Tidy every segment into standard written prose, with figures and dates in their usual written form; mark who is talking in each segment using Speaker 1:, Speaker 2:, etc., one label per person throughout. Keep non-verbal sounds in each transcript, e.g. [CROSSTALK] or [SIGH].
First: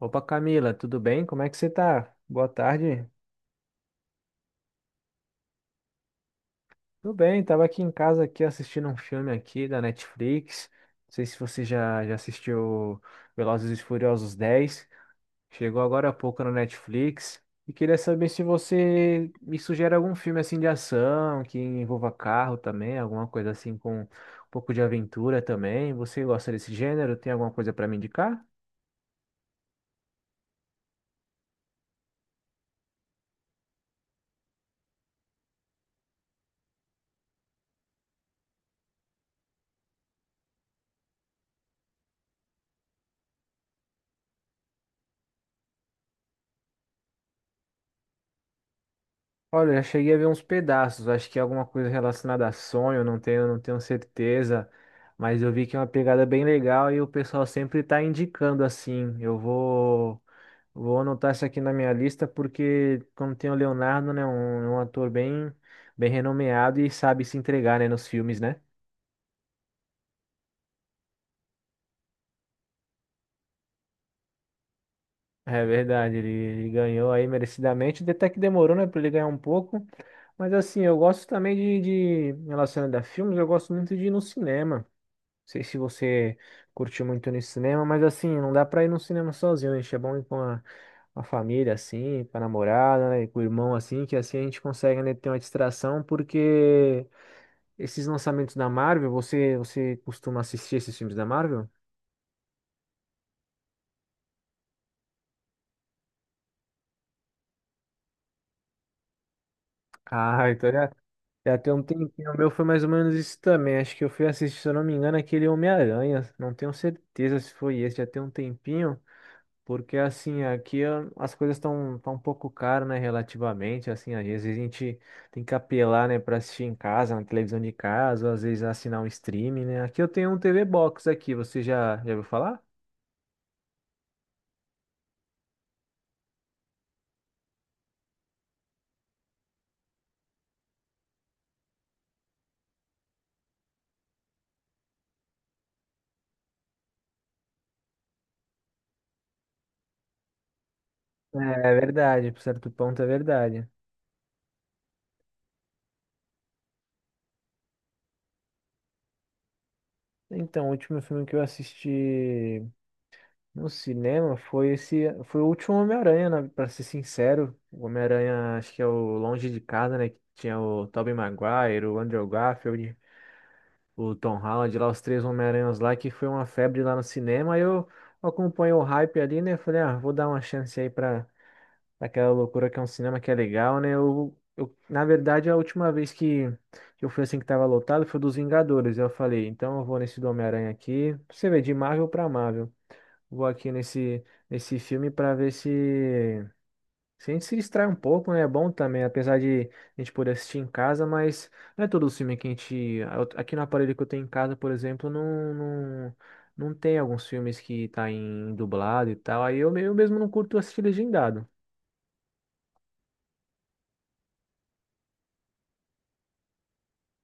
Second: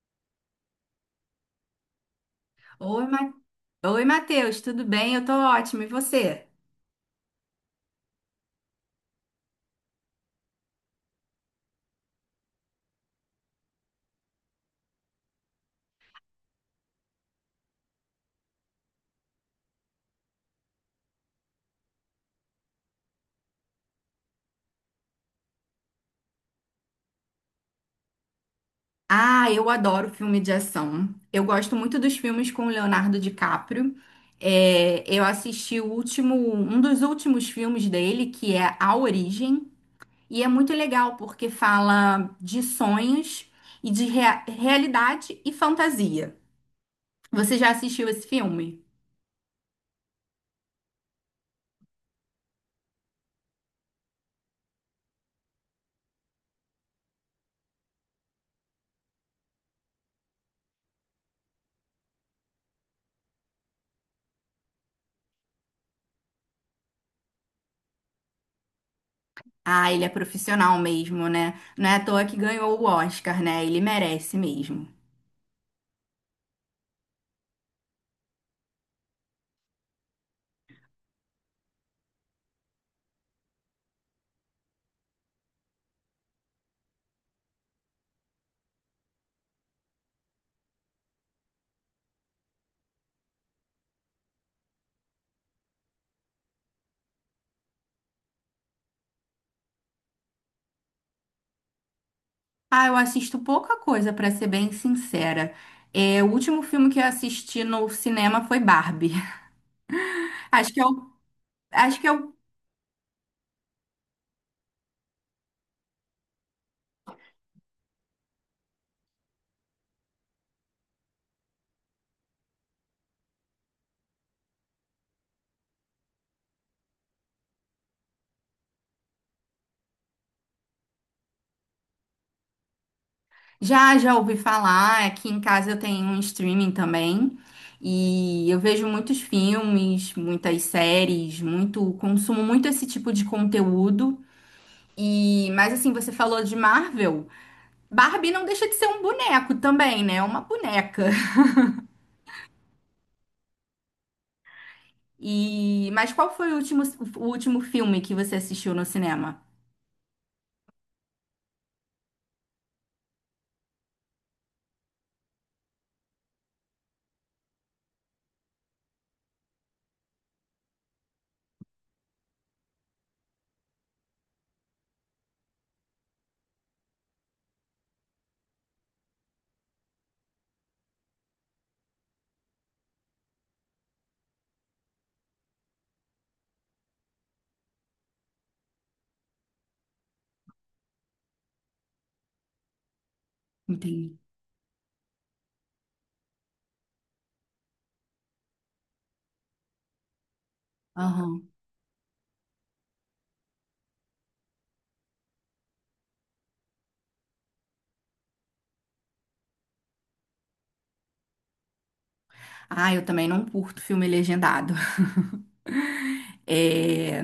Speaker 1: Opa, Camila, tudo bem? Como é que você tá? Boa tarde.
Speaker 2: Oi, Ma... Oi, Matheus, tudo bem? Eu tô ótima, e você?
Speaker 1: Tudo bem, tava aqui em casa aqui assistindo um filme aqui da Netflix. Não sei se você já assistiu Velozes e Furiosos 10. Chegou agora há pouco na Netflix. E queria saber se você me sugere algum filme assim de ação, que envolva carro também, alguma coisa assim com um pouco de aventura também. Você gosta desse gênero? Tem alguma coisa para me indicar?
Speaker 2: Ah, eu adoro filme de ação. Eu gosto muito dos filmes com o Leonardo DiCaprio. É, eu assisti o último, um dos últimos filmes dele, que é A Origem, e é muito legal porque fala de sonhos e de realidade e fantasia. Você já assistiu esse filme?
Speaker 1: Olha, eu cheguei a ver uns pedaços, acho que é alguma coisa relacionada a sonho, não tenho certeza, mas eu vi que é uma pegada bem legal e o pessoal sempre tá indicando assim. Vou anotar isso aqui na minha lista porque como tem o Leonardo, né, é um ator bem renomeado e sabe se entregar, né, nos filmes, né?
Speaker 2: Ah, ele é profissional mesmo, né? Não é à toa que ganhou o Oscar, né? Ele merece mesmo.
Speaker 1: É verdade, ele ganhou aí merecidamente, até que demorou, né, pra ele ganhar um pouco, mas assim, eu gosto também de relacionado a filmes, eu gosto muito de ir no cinema. Sei se você curtiu muito no cinema, mas assim, não dá pra ir no cinema sozinho, né? É bom ir com a família, assim, com a namorada, né? E com o irmão, assim, que assim a gente consegue, né, ter uma distração, porque esses lançamentos da Marvel, você costuma assistir esses filmes da Marvel?
Speaker 2: Ah, eu assisto pouca coisa, pra ser bem sincera. É, o último filme que eu assisti no cinema foi Barbie. [LAUGHS]
Speaker 1: Ah, então
Speaker 2: Acho que eu,
Speaker 1: já, já tem um
Speaker 2: Acho que
Speaker 1: tempinho.
Speaker 2: eu
Speaker 1: O meu foi mais ou menos isso também. Acho que eu fui assistir, se eu não me engano, aquele Homem-Aranha. Não tenho certeza se foi esse, já tem um tempinho. Porque assim, aqui as coisas estão tão um pouco caras, né, relativamente, assim, às vezes a gente tem que apelar, né, para assistir em casa, na televisão de casa, ou às vezes assinar um streaming, né? Aqui eu tenho um TV Box aqui, você já ouviu falar?
Speaker 2: já ouvi falar. Aqui em casa eu tenho um streaming também e eu vejo muitos filmes, muitas séries, muito consumo muito esse tipo de conteúdo. E, mas assim, você falou de Marvel. Barbie não deixa de ser um boneco também, né? É uma boneca. [LAUGHS]
Speaker 1: É verdade, por certo ponto é verdade.
Speaker 2: E, mas qual foi o último filme que você assistiu no cinema?
Speaker 1: Então, o último filme que eu assisti no cinema foi esse, foi o último Homem-Aranha, né, para ser sincero. O Homem-Aranha, acho que é o Longe de Casa, né, que tinha o Tobey Maguire, o Andrew Garfield, o Tom Holland lá, os três Homem-Aranhas lá, que foi uma febre lá no cinema. Aí eu acompanhei o hype ali, né? Falei, ah, vou dar uma chance pra aquela loucura que é um cinema que é legal, né? Na verdade, a última vez que eu fui assim que tava lotado foi dos Vingadores. Eu falei, então eu vou nesse do Homem-Aranha aqui. Pra você vê, de Marvel pra Marvel. Vou aqui
Speaker 2: Entendi.
Speaker 1: nesse filme pra ver se. Se a gente se distrai um pouco, né? É bom também, apesar de a gente poder assistir em casa,
Speaker 2: Aham.
Speaker 1: mas não é todo o filme que a gente. Aqui no aparelho que eu tenho em casa, por exemplo, não tem alguns filmes que tá em dublado e tal. Eu mesmo não curto assistir legendado.
Speaker 2: Ah, eu também não curto filme legendado. [LAUGHS] É,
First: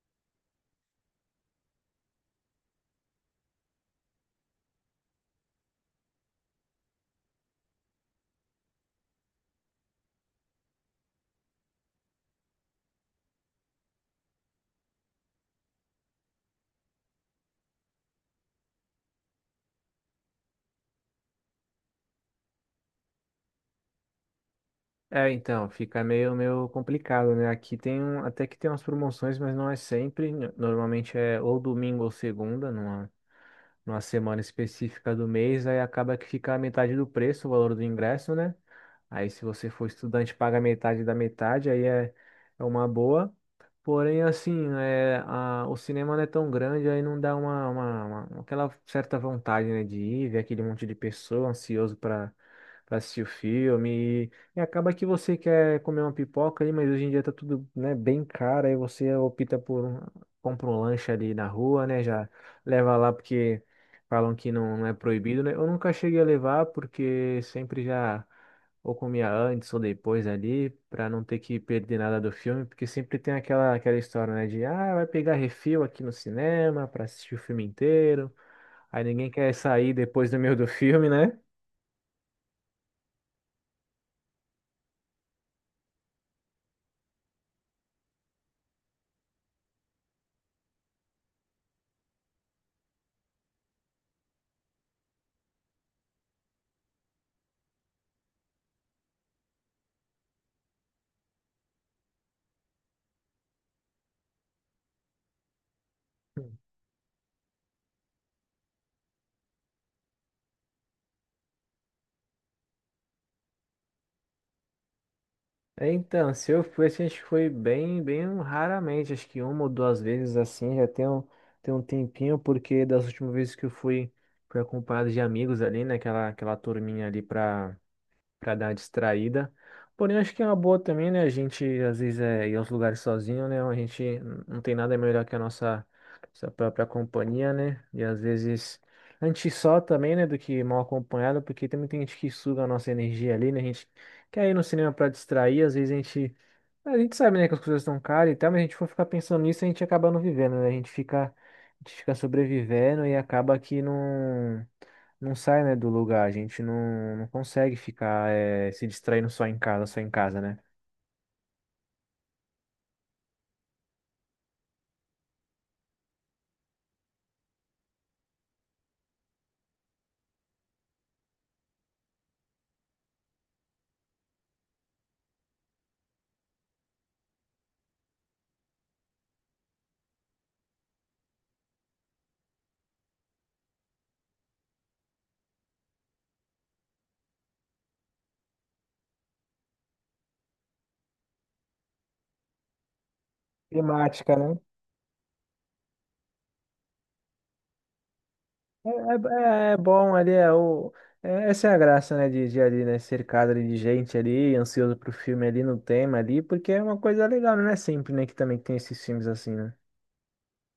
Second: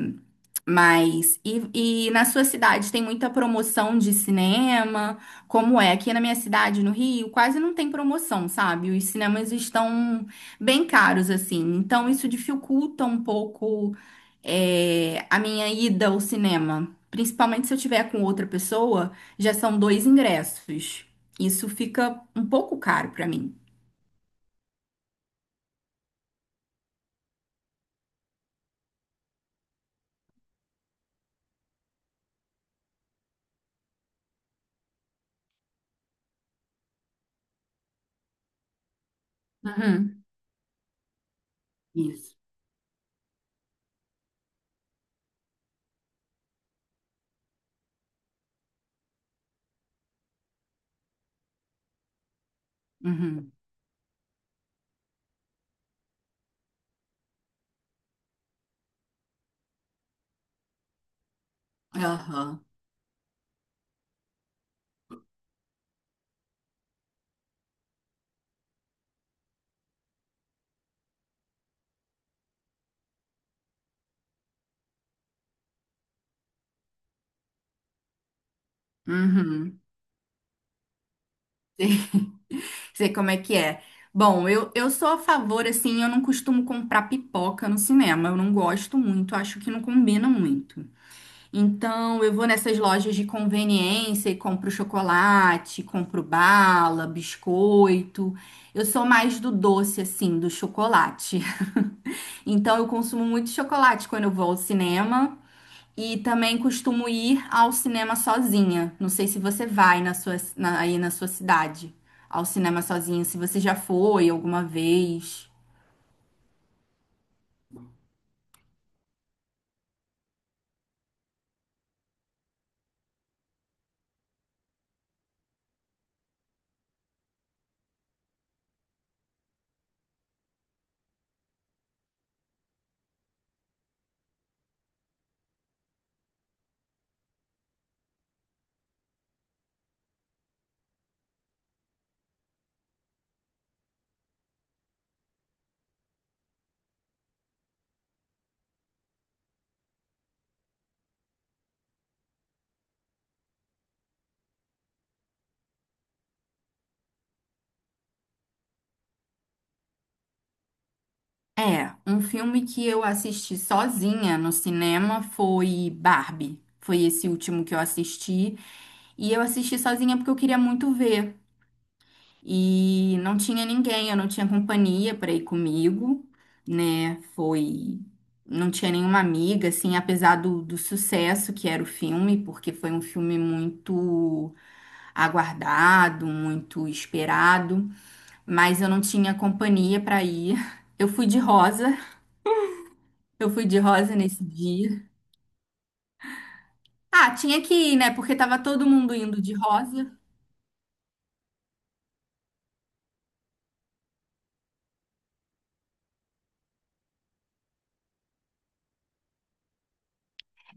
Speaker 2: mas, e na sua cidade tem muita promoção de cinema? Como é? Aqui na minha cidade, no Rio, quase não tem promoção, sabe? Os cinemas estão bem caros, assim. Então, isso dificulta um pouco, é, a minha ida ao cinema. Principalmente se eu tiver com outra pessoa, já são dois ingressos. Isso fica um pouco caro pra mim.
Speaker 1: É, então, fica meio complicado, né? Aqui tem um, até que tem umas promoções, mas não é sempre. Normalmente é ou domingo ou segunda, numa semana específica do mês, aí acaba que fica a metade do preço, o valor do ingresso, né? Aí, se você for
Speaker 2: Uhum.
Speaker 1: estudante, paga metade da metade,
Speaker 2: Isso.
Speaker 1: é uma boa. Porém, assim, o cinema não é tão grande, aí não dá aquela certa vontade, né, de ir, ver aquele monte de pessoa ansioso para assistir o
Speaker 2: Uhum.
Speaker 1: filme. E acaba que você quer comer uma pipoca ali, mas hoje em dia tá tudo, né, bem caro, aí você opta por um, compra um lanche ali na rua, né, já
Speaker 2: Aham.
Speaker 1: leva lá porque falam que não é proibido, né? Eu nunca cheguei a levar porque sempre já ou comia antes ou depois ali, pra não ter que perder nada do filme, porque sempre tem aquela história, né, de, ah, vai pegar refil aqui no cinema pra assistir o filme inteiro, aí ninguém quer
Speaker 2: Uhum.
Speaker 1: sair depois do meio do filme, né?
Speaker 2: Sei como é que é. Bom, eu sou a favor, assim, eu não costumo comprar pipoca no cinema. Eu não gosto muito, acho que não combina muito. Então, eu vou nessas lojas de conveniência e compro chocolate, compro bala, biscoito. Eu sou mais do doce, assim, do chocolate. [LAUGHS] Então, eu consumo muito chocolate quando eu vou ao cinema. E também costumo ir ao cinema sozinha. Não sei se você vai aí na sua cidade ao cinema sozinha, se você já foi alguma vez.
Speaker 1: É, então, se eu fui, assim, acho que foi bem raramente, acho que uma ou duas vezes assim, tem um tempinho, porque das últimas vezes que eu fui, fui acompanhado de amigos ali, né, aquela turminha ali pra para dar uma distraída. Porém, acho que é uma boa também, né? A gente às vezes é ir aos lugares sozinho, né? Não tem nada melhor que a nossa própria companhia, né? E às vezes a gente só também, né? Do que mal acompanhado, porque também tem gente que suga a nossa energia ali, né? A gente quer ir no cinema para distrair, às vezes a gente sabe, né, que as coisas estão caras e tal, mas a gente for ficar pensando nisso, a gente acaba não vivendo, né? A gente fica sobrevivendo e acaba que não sai, né, do lugar. A gente não, Não consegue ficar, se distraindo só em casa, né?
Speaker 2: É, um filme que eu assisti sozinha no cinema foi Barbie. Foi esse último que eu assisti. E eu assisti sozinha porque eu queria muito ver. E não tinha ninguém, eu não tinha companhia para ir comigo, né? Foi. Não tinha nenhuma amiga, assim, apesar do sucesso que era o filme, porque foi um filme muito aguardado, muito esperado, mas eu não tinha companhia para ir. [LAUGHS] Eu fui de rosa, eu fui de rosa
Speaker 1: Temática
Speaker 2: nesse
Speaker 1: né?
Speaker 2: dia. Ah, tinha que ir, né? Porque tava todo
Speaker 1: É,
Speaker 2: mundo indo de
Speaker 1: é
Speaker 2: rosa.
Speaker 1: bom ali, essa é a graça, né, de ali, né, cercado ali de gente ali, ansioso pro filme ali, no tema ali, porque é uma coisa legal, né? Não é sempre, né, que também tem esses filmes assim, né?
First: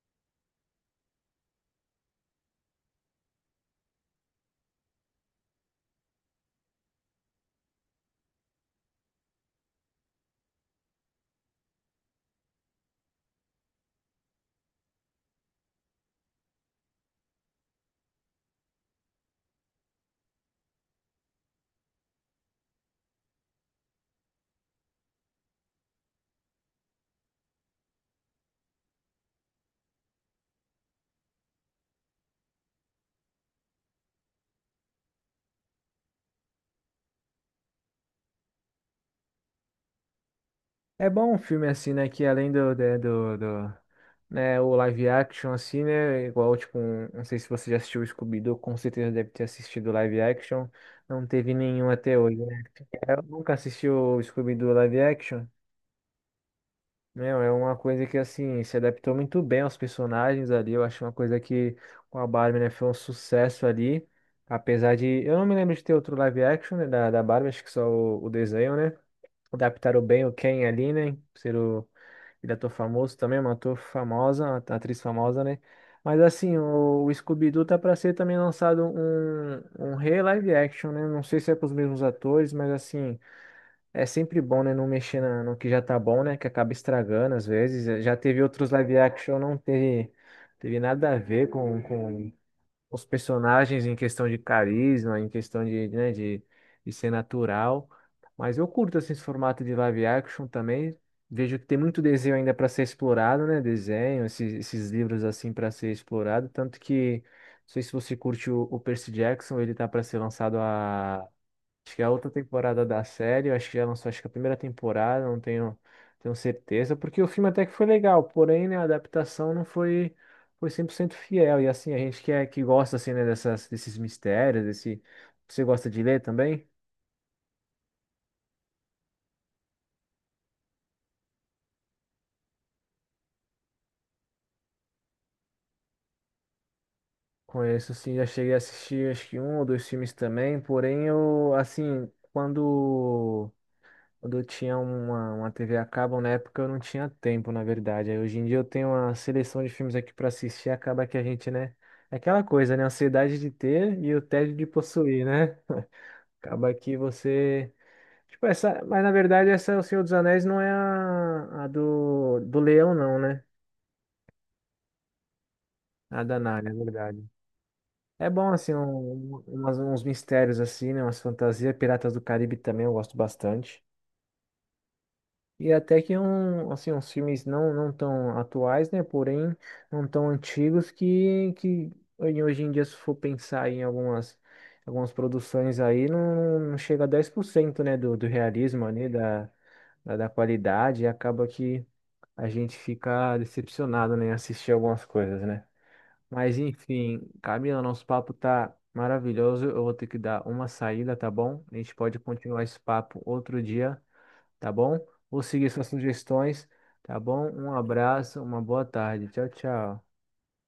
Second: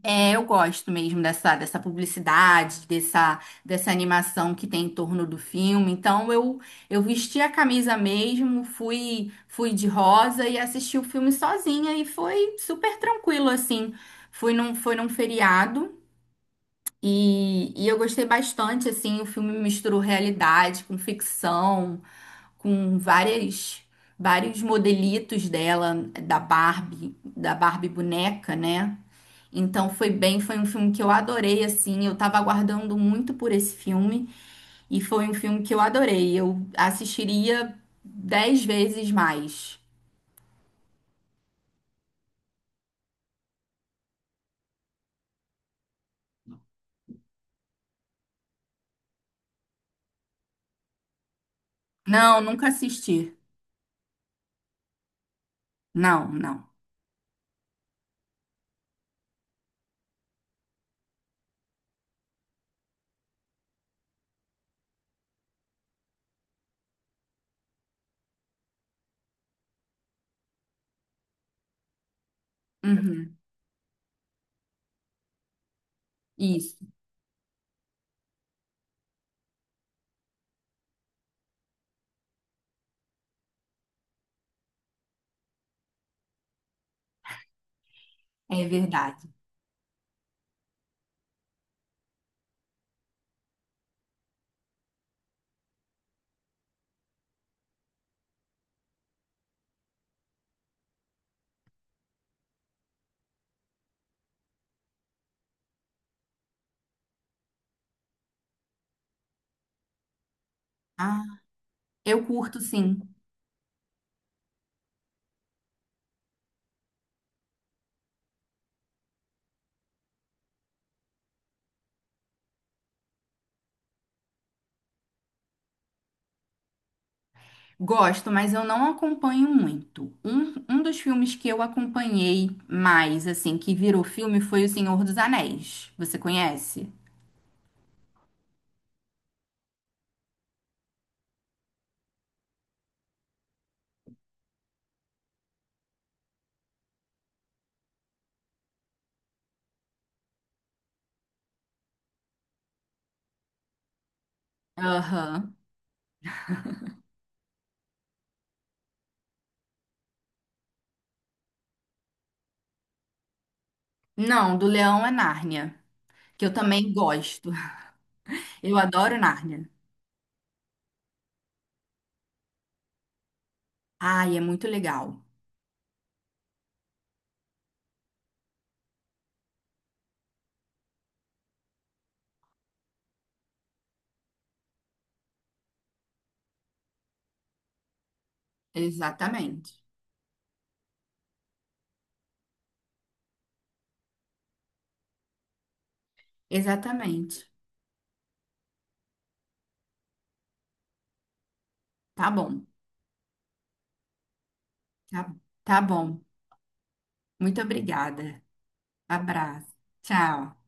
Speaker 2: É, eu gosto mesmo dessa publicidade, dessa animação que tem em torno do filme. Então eu vesti a camisa mesmo, fui de rosa e assisti o filme sozinha e foi super tranquilo assim. Foi num feriado e eu gostei bastante assim, o filme misturou realidade com ficção, com várias vários modelitos dela, da Barbie boneca, né? Então foi bem, foi um filme que eu adorei, assim, eu tava aguardando muito por esse filme e foi um filme que eu adorei. Eu assistiria 10 vezes mais.
Speaker 1: É bom um filme assim, né? Que além do, de- do, do, né, o live action, assim, né? Igual, tipo, não sei se você já assistiu o Scooby-Doo, com certeza deve ter assistido o live action. Não teve nenhum até hoje,
Speaker 2: Não,
Speaker 1: né?
Speaker 2: nunca
Speaker 1: Eu
Speaker 2: assisti.
Speaker 1: nunca assisti o Scooby-Doo live action.
Speaker 2: Não, não.
Speaker 1: Meu, é uma coisa que, assim, se adaptou muito bem aos personagens ali. Eu acho uma coisa que com a Barbie, né? Foi um sucesso ali. Apesar de. Eu não me lembro de ter outro live action, né, da Barbie, acho que só o desenho, né? Adaptaram bem o Ken ali, né? Ser o ele é ator famoso
Speaker 2: Uhum.
Speaker 1: também, é uma ator famosa, uma atriz famosa, né? Mas assim,
Speaker 2: Isso,
Speaker 1: o Scooby-Doo tá pra ser também lançado um re-live action, né? Não sei se é com os mesmos atores, mas assim, é sempre bom, né? Não mexer no que já tá bom, né? Que acaba estragando às vezes. Já teve
Speaker 2: é
Speaker 1: outros live
Speaker 2: verdade.
Speaker 1: action, não teve, teve nada a ver com os personagens em questão de carisma, em questão de, né, de ser natural. Mas eu curto assim, esse formato de live action também. Vejo que tem muito desenho ainda para ser explorado, né? Desenho, esses livros assim para ser explorado. Tanto que, não sei se você curte o Percy Jackson, ele tá para ser lançado
Speaker 2: Ah,
Speaker 1: a. Acho que é a
Speaker 2: eu
Speaker 1: outra
Speaker 2: curto
Speaker 1: temporada
Speaker 2: sim.
Speaker 1: da série, eu acho que já lançou, acho que a primeira temporada, não tenho, tenho certeza, porque o filme até que foi legal, porém, né, a adaptação não foi, foi 100% fiel, e assim, a gente que, é, que gosta, assim, né, desses mistérios, desse... Você gosta de ler também?
Speaker 2: Gosto, mas eu não acompanho muito. Um dos filmes que eu acompanhei mais, assim, que virou filme foi O Senhor dos Anéis. Você conhece?
Speaker 1: Conheço, sim, já cheguei a assistir, acho que um ou dois filmes também, porém, eu, assim, quando... Quando eu tinha uma TV a cabo, na época eu não tinha tempo, na verdade. Aí hoje em dia eu tenho uma seleção de filmes aqui pra assistir, acaba que a gente, né? É aquela coisa, né? A ansiedade de ter e o tédio de possuir,
Speaker 2: Aham.
Speaker 1: né? [LAUGHS] Acaba que você. Tipo, essa. Mas na verdade, essa O Senhor dos Anéis não é a do Leão, não, né?
Speaker 2: Não, do Leão é Nárnia.
Speaker 1: A da
Speaker 2: Que eu
Speaker 1: Narnia, na
Speaker 2: também
Speaker 1: verdade.
Speaker 2: gosto.
Speaker 1: É bom, assim,
Speaker 2: Eu adoro Nárnia.
Speaker 1: uns mistérios, assim, né? Umas fantasias. Piratas do Caribe também eu gosto bastante.
Speaker 2: Ai, é muito legal.
Speaker 1: E até que um, assim, uns filmes não tão atuais, né? Porém, não tão antigos que hoje em dia, se for pensar em algumas, algumas produções aí, não chega a 10% né? Do realismo ali,
Speaker 2: Exatamente.
Speaker 1: da qualidade, e acaba que a gente fica decepcionado, né? Em assistir algumas coisas, né? Mas enfim,
Speaker 2: Exatamente.
Speaker 1: Camila, nosso papo tá maravilhoso. Eu vou ter que dar uma saída, tá bom? A gente pode
Speaker 2: Tá bom.
Speaker 1: continuar esse papo outro dia, tá bom?
Speaker 2: Tá,
Speaker 1: Vou seguir
Speaker 2: tá
Speaker 1: suas
Speaker 2: bom.
Speaker 1: sugestões, tá bom?
Speaker 2: Muito
Speaker 1: Um
Speaker 2: obrigada.
Speaker 1: abraço, uma boa tarde. Tchau,
Speaker 2: Abraço.
Speaker 1: tchau.
Speaker 2: Tchau.